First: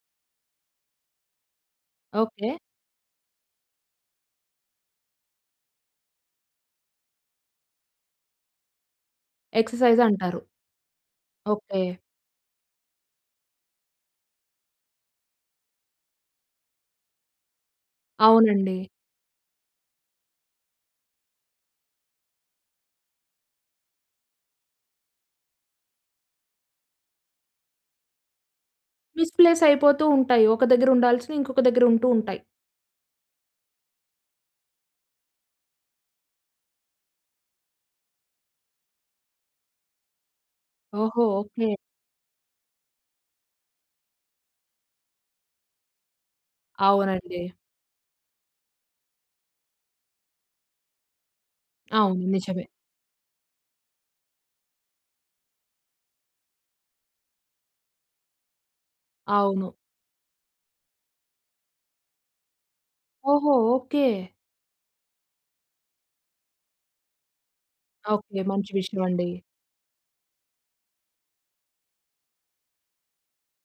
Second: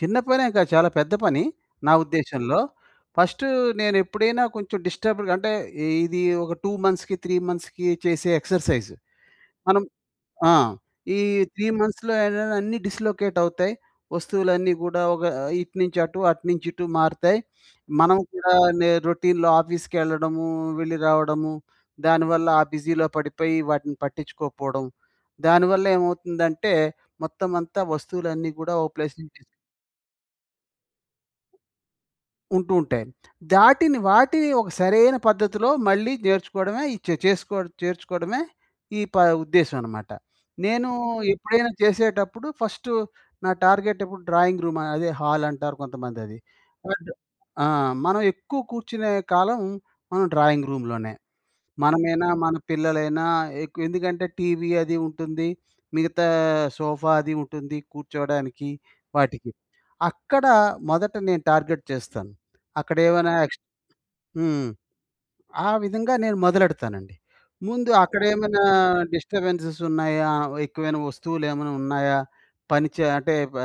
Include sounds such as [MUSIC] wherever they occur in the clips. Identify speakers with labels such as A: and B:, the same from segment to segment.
A: చిన్న పనేం కాదు చాలా పెద్ద పని, నా
B: ఓకే.
A: ఉద్దేశంలో. ఫస్ట్ నేనెప్పుడైనా కొంచెం డిస్టర్బ్‌డ్‌గా అంటే ఇది ఒక 2 మంత్స్‌కీ, 3 మంత్స్‌కీ చేసే ఎక్సర్సైజ్. మనం
B: ఎక్సర్సైజంటారు.
A: ఆ! ఈ త్రీ
B: ఓకే.
A: మంత్స్‌లో ఏంటంటే అన్నీ డిస్లొకేటవుతాయి. వస్తువులన్నీ గూడా ఒక ఇటు నుంచి అటు, అటు నుంచి ఇటు మారుతాయి. [SNIFFS] మనం కూడా
B: అవునండి.
A: నే రొటీన్‌లో ఆఫీస్‌కెళ్ళడము, వెళ్లి రావడము. దానివల్ల ఆ బిజీలో పడిపోయి వాటిని పట్టించుకోకపోవడం. దానివల్లేమవుతుందంటే మొత్తం అంతా వస్తువులన్నీ గూడా ఒక ప్లేస్
B: మిస్
A: నుంచి తీసి
B: ప్లేస్ అయిపోతూ ఉంటాయి. ఒక దగ్గర ఉండాల్సినయి ఇంకొక దగ్గర ఉంటూ ఉంటాయి.
A: ఉంటూ ఉంటాయి. దాటిని వాటిని ఒక సరైన పద్ధతిలో మళ్ళీ నేర్చుకోవడమే ఈ చె చేసుకో చేర్చుకోవడమే ఈ ప ఉద్దేశ్యమన్నమాట. నేను
B: ఓహో!
A: ఎప్పుడైనా
B: ఓకే.
A: చేసేటప్పుడు ఫస్టు నా టార్గెటెప్పుడు డ్రాయింగ్ రూమ్ అదే హాలంటారు కొంతమందది. అండ్
B: అవునండి.
A: ఆ! మనం ఎక్కువ కూర్చునే కాలం మనం డ్రాయింగ్ రూమ్‌లోనే.
B: అవును.
A: మనమేనా, మన
B: నిజమే.
A: పిల్లలైనా ఎక్కువెందుకంటే టీవీ అది ఉంటుంది. మిగతా సోఫా అది ఉంటుంది. కూర్చోవడానికి, వాటికి.
B: అవును.
A: అక్కడ మొదట నేను టార్గెట్ చేస్తాను. అక్కడేవనా
B: ఓహో!
A: ఎక్స్
B: ఓకే.
A: హ్మ్. ఆ విధంగా నేను మొదలెడతానండి. ముందు
B: ఓకే.
A: అక్కడేమనా
B: మంచి విషయమండి.
A: డిస్టబెన్సెసున్నాయా? ఎక్కువైన వస్తువులేమైనా ఉన్నాయా? పని చ అంటే బ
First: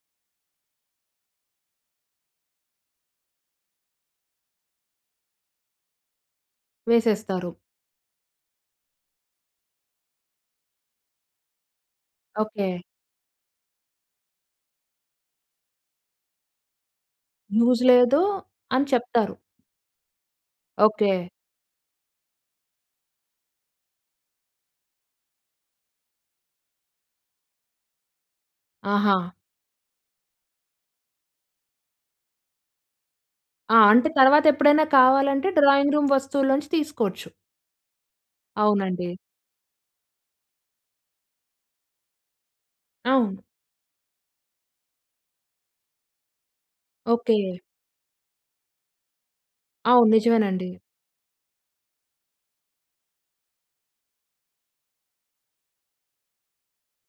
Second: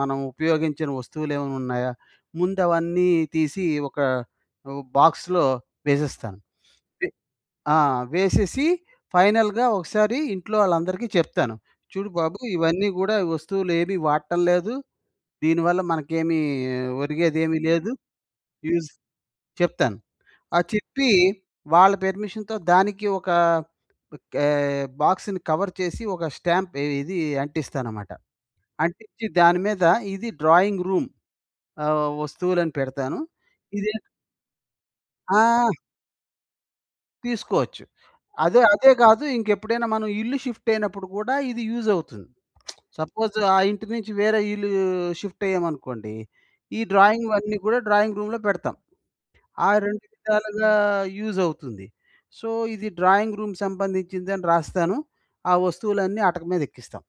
A: మనం ఉపయోగించని వస్తువులేమైనా ఉన్నాయా? ముందవన్నీ తీసి ఒక ఓ బాక్స్‌లో వేసేస్తాను.
B: వేసేస్తారు.
A: ఆ! వేసేసి ఫైనల్‌గా ఒకసారి ఇంట్లో ఆళ్ళందరికీ చెప్తాను. చూడు బాబు
B: ఓకే.
A: ఇవన్నీ గూడా వస్తువులేవి వాట్టం లేదు. దీనివల్ల మనకేమి ఒరిగేదేమీ
B: యూజ్
A: లేదు.
B: లేదు అని
A: యూజ్
B: చెప్తారు.
A: చెప్తాను. ఆ చెప్పీ
B: ఓకే.
A: వాళ్ళ పెర్మిషన్‌తో దానికి ఒక కే బాక్స్‌ని కవర్ చేసి ఒక స్టాంప్ ఏ ఇది అంటిస్తానమాట. అంటించి
B: ఆహా!
A: దాని మీద ఇది డ్రాయింగ్ రూమ్ ఆహ్, వస్తువులని పెడతాను.
B: ఆ!
A: ఇదే
B: అంటే తర్వాతెప్పుడైనా కావాలంటే
A: ఆ!
B: డ్రాయింగ్ రూమ్ వస్తువులో నుంచి తీసుకోచ్చు.
A: తీసుకోవచ్చు. అదే, అదే
B: అవునండి.
A: గాదు. ఇంకెప్పుడైనా మనం ఇల్లు షిఫ్టయినప్పుడు గూడా ఇది యూజవుతుంది. [SMACKS LIPS] సపోజ్
B: అవును.
A: ఆ ఇంటి నుంచి వేరే ఇల్లు షిఫ్టయ్యామనుకోండి, ఈ డ్రాయింగ్
B: ఓకే.
A: వన్నీ గూడా డ్రాయింగ్ రూమ్‌లో పెడతాం. ఆ 2
B: అవును.
A: విధాలుగా
B: నిజమేనండి.
A: యూజవుతుంది. సో, ఇది డ్రాయింగ్ రూమ్ సంబంధించిందని రాస్తాను, ఆ వస్తువులన్నీ అటక మీదెక్కిస్తాం.